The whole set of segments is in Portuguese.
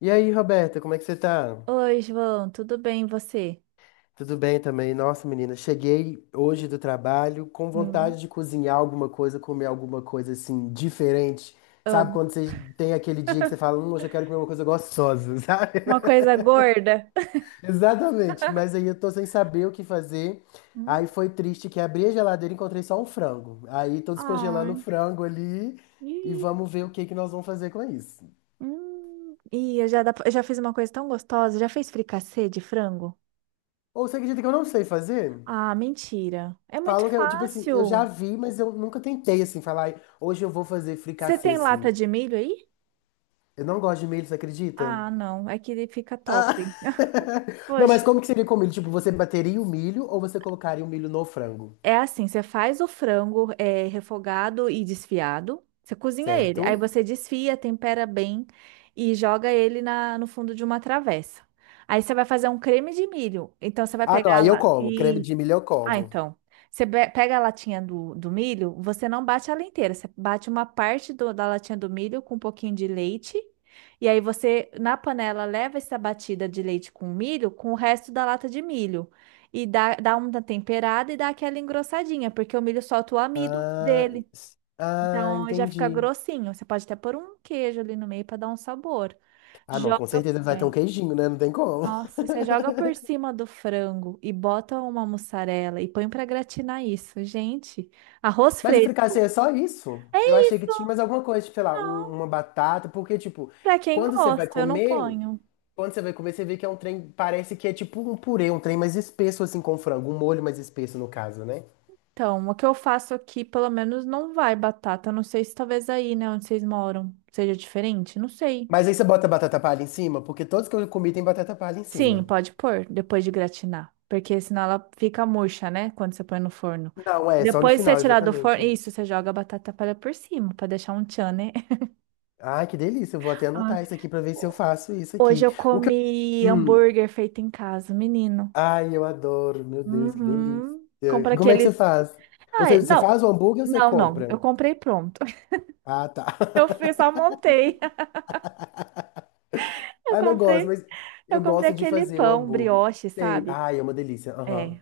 E aí, Roberta, como é que você tá? Oi, João, tudo bem e você? Tudo bem também? Nossa, menina, cheguei hoje do trabalho com Hum. vontade de cozinhar alguma coisa, comer alguma coisa assim diferente. Sabe Amo. quando você tem aquele dia que você fala, hoje eu quero comer uma coisa gostosa, sabe? Uma coisa gorda. Exatamente, mas aí eu tô sem saber o que fazer. Aí Hum. foi triste que abri a geladeira e encontrei só um frango. Aí tô descongelando o Ai. frango ali e Ih. vamos ver o que nós vamos fazer com isso. Hum. Ih, eu já fiz uma coisa tão gostosa. Já fez fricassê de frango? Ou você acredita que eu não sei fazer? Ah, mentira. É muito Falam que, tipo assim, eu já fácil. vi, mas eu nunca tentei, assim, falar, "Ai, hoje eu vou fazer Você fricassê, tem assim. lata de milho aí? Eu não gosto de milho, você acredita? Ah, não. É que ele fica top. Ah, não, mas Poxa, como que seria com milho? Tipo, você bateria o milho ou você colocaria o milho no frango, é assim, você faz o frango é, refogado e desfiado, você cozinha ele, aí certo? você desfia, tempera bem e joga ele no fundo de uma travessa. Aí você vai fazer um creme de milho. Então você vai Ah, não, pegar aí eu lá. como. Creme de Isso. milho eu Ah, como. então. Pega a latinha do milho, você não bate ela inteira, você bate uma parte da latinha do milho com um pouquinho de leite, e aí você, na panela, leva essa batida de leite com milho com o resto da lata de milho. E dá uma temperada e dá aquela engrossadinha, porque o milho solta o amido Ah, dele. ah, Então já fica entendi. grossinho. Você pode até pôr um queijo ali no meio para dar um sabor. Ah, não, com Joga. certeza vai ter um queijinho, né? Não tem como. Nossa, você joga por cima do frango e bota uma mussarela e põe pra gratinar isso. Gente, arroz Mas o fresco. fricassê é só isso? Eu É achei que isso, tinha mais alguma coisa, tipo, sei lá, não. uma batata, porque, tipo, Pra quem quando você vai gosta, eu não comer. ponho. Quando você vai comer, você vê que é um trem, parece que é tipo um purê, um trem mais espesso assim com frango, um molho mais espesso no caso, né? Então, o que eu faço aqui, pelo menos, não vai batata. Eu não sei se talvez aí, né, onde vocês moram, seja diferente. Não sei. Mas aí você bota batata palha em cima, porque todos que eu comi tem batata palha em Sim, cima. pode pôr depois de gratinar. Porque senão ela fica murcha, né? Quando você põe no forno. Não, é só no Depois que você final, tirar do forno, exatamente. isso, você joga a batata palha por cima, pra deixar um tchan, né? Ai, que delícia, eu vou até anotar isso aqui pra ver se eu faço isso aqui. Hoje eu O que eu... comi Hum, hambúrguer feito em casa, menino. ai, eu adoro, meu Deus, que delícia. Uhum. Compra Como é que você aquele. faz? Ou Ai, seja, você não. faz o hambúrguer ou você Não, não. compra? Eu comprei pronto. Ah, tá. Eu fiz, só montei. Eu Ah, não, eu gosto, comprei, mas eu eu comprei gosto de aquele fazer o pão hambúrguer. brioche, Sei. sabe? Ai, é uma delícia. Aham. É.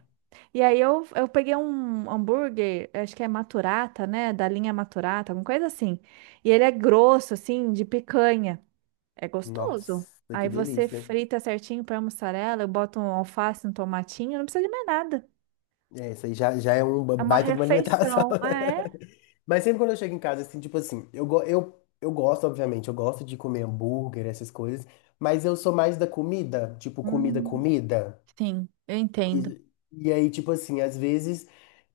E aí eu peguei um hambúrguer, acho que é Maturata, né? Da linha Maturata, alguma coisa assim. E ele é grosso, assim, de picanha. É gostoso. Nossa, que Aí você delícia. frita certinho, põe a mussarela, eu boto um alface, um tomatinho, não precisa de mais nada. É, isso aí já, já é um É uma baita de uma alimentação. refeição, ah, é. Mas sempre quando eu chego em casa, assim, tipo assim, eu gosto, obviamente, eu gosto de comer hambúrguer, essas coisas, mas eu sou mais da comida, tipo, comida, Hum, comida. sim, eu entendo. E, e aí, tipo assim, às vezes.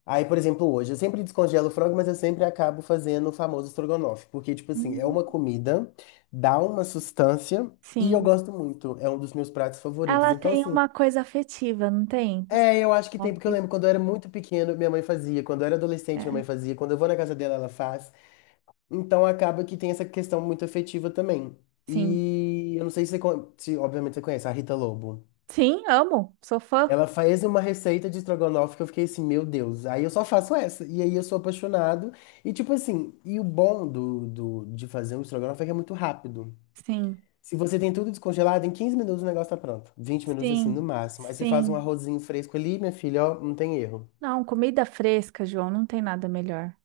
Aí, por exemplo, hoje, eu sempre descongelo o frango, mas eu sempre acabo fazendo o famoso estrogonofe, porque, tipo assim, é Hum, uma comida, dá uma sustância. E eu sim, gosto muito, é um dos meus pratos favoritos. ela Então, tem assim, uma coisa afetiva, não tem? é, eu acho que tem, porque eu Snoop, lembro quando eu era muito pequeno, minha mãe fazia. Quando eu era adolescente, minha mãe é, fazia. Quando eu vou na casa dela, ela faz. Então acaba que tem essa questão muito afetiva também. sim. E eu não sei se, você, se obviamente você conhece a Rita Lobo. Sim, amo, sou fã. Ela faz uma receita de estrogonofe que eu fiquei assim, meu Deus, aí eu só faço essa. E aí eu sou apaixonado. E tipo assim, e o bom de fazer um estrogonofe é que é muito rápido. Sim, Se você tem tudo descongelado, em 15 minutos o negócio tá pronto. 20 minutos assim, no sim, máximo. Aí você faz um sim. arrozinho fresco ali, minha filha, ó, não tem erro. Não, comida fresca, João, não tem nada melhor.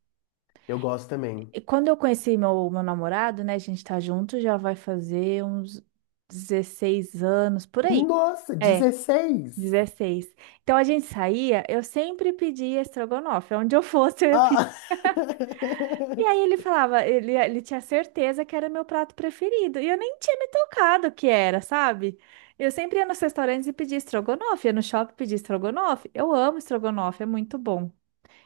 Eu gosto também. E quando eu conheci meu namorado, né, a gente tá junto, já vai fazer uns 16 anos, por aí. Nossa, É. 16. 16. Então a gente saía, eu sempre pedia estrogonofe, é onde eu fosse eu ia pedir. Ah! E aí ele falava, ele tinha certeza que era meu prato preferido, e eu nem tinha me tocado que era, sabe? Eu sempre ia nos restaurantes e pedia estrogonofe, ia no shopping pedir estrogonofe. Eu amo estrogonofe, é muito bom.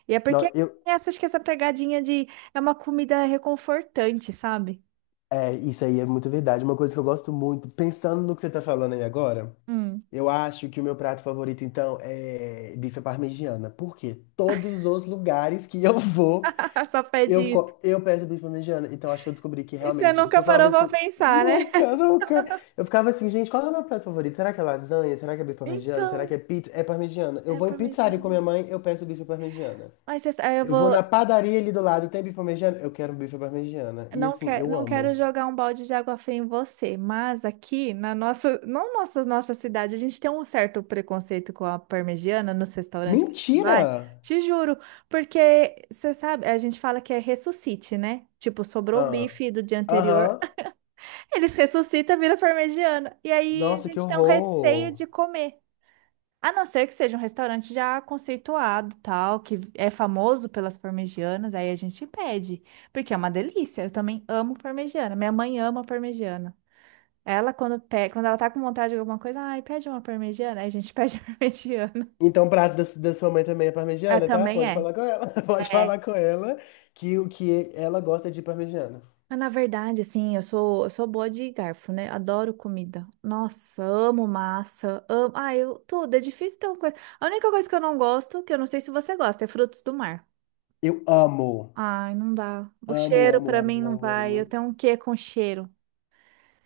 E é porque Não, eu. essa, acho que essa pegadinha de é uma comida reconfortante, sabe? É, isso aí é muito verdade. Uma coisa que eu gosto muito, pensando no que você tá falando aí agora, Hum. eu acho que o meu prato favorito, então, é bife à parmegiana. Porque todos os lugares que eu vou, Só pede isso. Eu percebi isso planejando, então acho que eu descobri que E você realmente. Porque nunca eu falava parou pra assim, pensar, né? nunca, nunca. Eu ficava assim, gente, qual é o meu prato favorito? Será que é lasanha? Será que é bife parmegiana? Será Então, que é pizza? É parmegiana. Eu é vou em pizzaria com parmegiana. minha mãe, eu peço bife parmegiana. Mas você- aí eu Eu vou vou. na padaria ali do lado, tem bife parmegiana? Eu quero bife parmegiana. E Não, assim, quer, eu não quero amo. jogar um balde de água fria em você, mas aqui na nossa cidade, a gente tem um certo preconceito com a parmegiana nos restaurantes que a gente Mentira! vai, te juro, porque você sabe, a gente fala que é ressuscite, né? Tipo, sobrou o Ah, bife do dia anterior, aham. eles ressuscitam, vira parmegiana. E aí a Nossa, que gente tem um receio horror. de comer. A não ser que seja um restaurante já conceituado, tal, que é famoso pelas parmegianas, aí a gente pede, porque é uma delícia. Eu também amo parmegiana. Minha mãe ama parmegiana. Ela, quando ela tá com vontade de alguma coisa, ai, pede uma parmegiana, aí a gente pede a parmegiana. Então, o prato da sua mãe também é Ela parmegiana, tá? também Pode é. falar com ela. Pode É. falar com ela que o que ela gosta é de parmegiana. Mas na verdade, assim, eu sou boa de garfo, né? Adoro comida. Nossa, amo massa, amo. Ah, eu tudo. É difícil ter uma coisa. A única coisa que eu não gosto, que eu não sei se você gosta, é frutos do mar. Eu amo. Ai, não dá. O Amo, cheiro amo, pra amo, mim não amo, vai. amo. Eu tenho um quê com cheiro.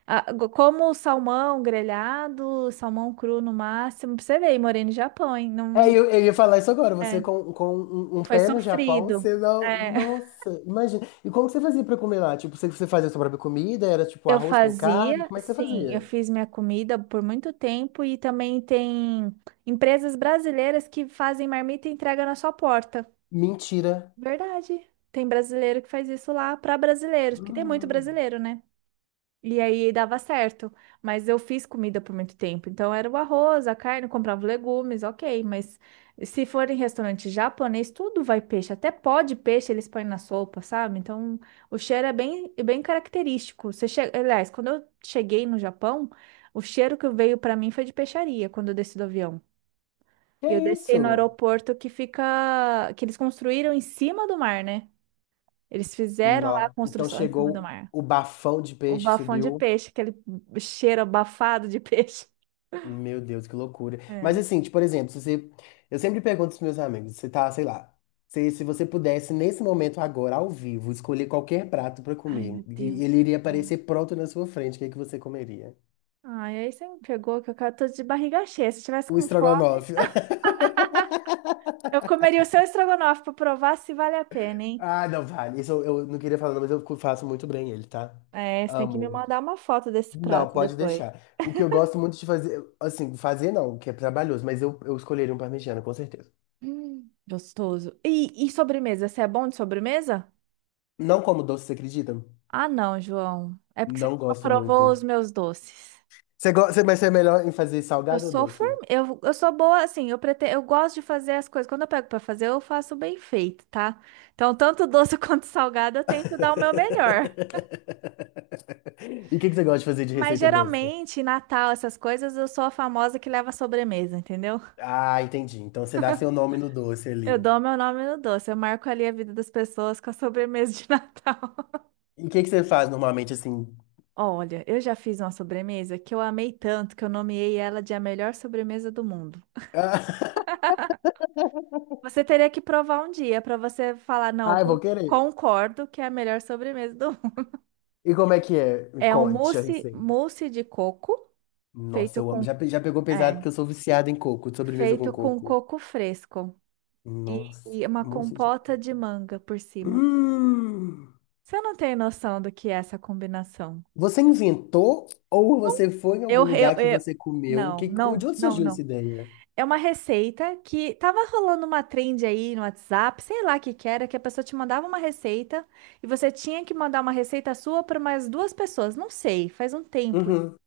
Ah, go- como salmão grelhado, salmão cru no máximo. Pra você ver, morei no Japão, hein? Não, É, não eu ia falar consigo. isso agora. Você É, com um, um foi pé no Japão, sofrido. você não. É. Nossa, imagina. E como que você fazia pra comer lá? Tipo, você, você fazia sua própria comida? Era tipo Eu arroz com carne? fazia, Como é que você sim, eu fazia? fiz minha comida por muito tempo e também tem empresas brasileiras que fazem marmita e entrega na sua porta. Mentira. Verdade. Tem brasileiro que faz isso lá para brasileiros, porque tem muito Hum, brasileiro, né? E aí dava certo. Mas eu fiz comida por muito tempo. Então era o arroz, a carne, eu comprava legumes, ok. Mas se for em restaurante japonês, tudo vai peixe. Até pó de peixe eles põem na sopa, sabe? Então o cheiro é bem, bem característico. Aliás, quando eu cheguei no Japão, o cheiro que veio para mim foi de peixaria quando eu desci do avião. que E eu desci no isso? aeroporto que fica. Que eles construíram em cima do mar, né? Eles fizeram lá a Não. Então construção em cima do chegou mar. o bafão de O peixe, bafão de subiu. peixe, aquele cheiro abafado de peixe. Meu Deus, que loucura. Mas É. assim, tipo, por exemplo, se você... eu sempre pergunto aos meus amigos, você tá, sei lá, se você pudesse, nesse momento agora, ao vivo, escolher qualquer prato pra Ai, comer, meu e Deus ele do iria céu. aparecer pronto na sua frente, o que é que você comeria? Ai, aí você me pegou que tô de barriga cheia. Se eu tivesse O com fome, estrogonofe. eu comeria o seu estrogonofe pra provar se vale a pena, hein? Ah, não, vale. Isso eu não queria falar, não, mas eu faço muito bem ele, tá? É, você tem que me Amo. mandar uma foto desse Não, prato pode depois. deixar. O que eu gosto muito de fazer, assim, fazer não, que é trabalhoso, mas eu escolheria um parmegiana, com certeza. Gostoso. E sobremesa? Você é bom de sobremesa? Não como doce, você acredita? Ah, não, João. É porque você Não não gosto provou muito. os meus doces. Você gosta, mas você é melhor em fazer Eu salgado ou sou doce? form... eu, eu sou boa, assim, eu gosto de fazer as coisas. Quando eu pego pra fazer, eu faço bem feito, tá? Então, tanto doce quanto salgado, eu tento dar o meu melhor. E o que você gosta de fazer de Mas receita doce? geralmente, Natal, essas coisas, eu sou a famosa que leva a sobremesa, entendeu? Ah, entendi. Então você dá seu nome no doce Eu ali. dou meu nome no doce, eu marco ali a vida das pessoas com a sobremesa de Natal. E o que você faz normalmente assim? Olha, eu já fiz uma sobremesa que eu amei tanto que eu nomeei ela de a melhor sobremesa do mundo. Você teria que provar um dia pra você falar, não, eu Ah, eu vou querer. concordo que é a melhor sobremesa do. E como é que é? Me É um conte a mousse, receita. mousse de coco Nossa, feito eu com amo. Já, já pegou pesado é, porque eu sou viciado em coco, de sobremesa feito com com coco. coco fresco e, Nossa, e uma mousse de compota de coco. manga por cima. Hum. Você não tem noção do que é essa combinação? Você inventou ou Não. você foi em algum Eu, eu, lugar que eu você comeu? não, Que, de não, onde não, surgiu essa não. ideia? É uma receita que tava rolando uma trend aí no WhatsApp, sei lá o que que era, que a pessoa te mandava uma receita e você tinha que mandar uma receita sua para mais duas pessoas. Não sei, faz um tempo. Uhum.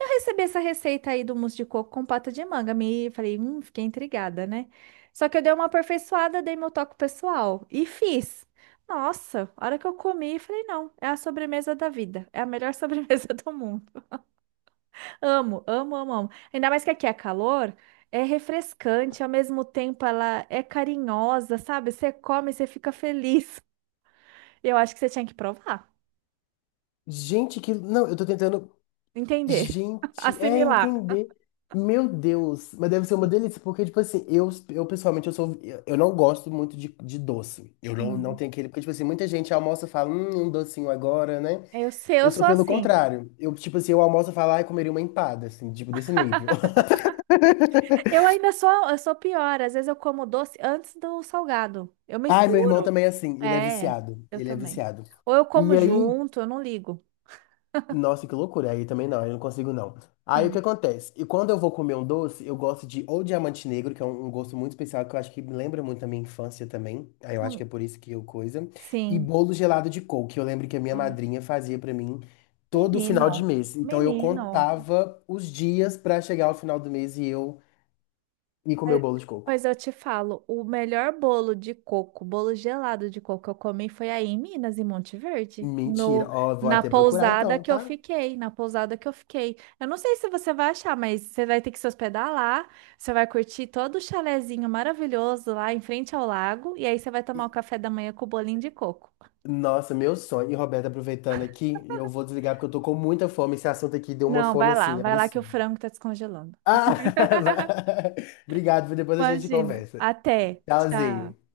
Eu recebi essa receita aí do mousse de coco com pata de manga. Me falei, fiquei intrigada, né? Só que eu dei uma aperfeiçoada, dei meu toque pessoal e fiz. Nossa, a hora que eu comi, falei, não, é a sobremesa da vida. É a melhor sobremesa do mundo. Amo, amo, amo, amo. Ainda mais que aqui é calor, é refrescante, ao mesmo tempo ela é carinhosa, sabe? Você come, você fica feliz. Eu acho que você tinha que provar, Gente, que. Não, eu tô tentando. entender, Gente, é assimilar. entender. Meu Deus, mas deve ser uma delícia, porque, tipo assim, eu pessoalmente, eu sou, eu não gosto muito de doce. Eu não, não Hum. tenho aquele, porque, tipo assim, muita gente almoça e fala, um docinho agora, né? Eu sei, eu Eu sou sou pelo assim. contrário. Eu, tipo assim, eu almoço e falo, ai, comeria uma empada, assim, tipo, desse nível. Eu ainda sou, eu sou pior. Às vezes eu como doce antes do salgado. Eu Ai, meu irmão misturo. também é assim, ele é É, viciado, eu ele é também. viciado. Ou eu como E aí, junto, eu não ligo. nossa, que loucura. Aí também não, aí eu não consigo não. Aí o que Sim. acontece? E quando eu vou comer um doce, eu gosto de ou diamante negro, que é um, um gosto muito especial, que eu acho que me lembra muito a minha infância também. Aí eu acho que Não, é por isso que eu coisa. E sim. bolo gelado de coco, que eu lembro que a minha Ai, madrinha fazia pra mim todo final menino, de mês. Então eu menino. contava os dias pra chegar ao final do mês e eu ir comer o Mas bolo de coco. mas eu te falo, o melhor bolo de coco, bolo gelado de coco que eu comi foi aí em Minas, em Monte Verde, Mentira. no, Ó, vou na até procurar pousada então, que eu tá? fiquei, na pousada que eu fiquei. Eu não sei se você vai achar, mas você vai ter que se hospedar lá, você vai curtir todo o chalezinho maravilhoso lá em frente ao lago, e aí você vai tomar o café da manhã com o bolinho de coco. Nossa, meu sonho. E Roberta, aproveitando aqui, eu vou desligar porque eu tô com muita fome. Esse assunto aqui deu uma Não, fome assim, vai lá que o absurda. frango tá descongelando. Ah, vai. Obrigado. Depois a gente Imagina. conversa. Até. Tchau. Tchauzinho.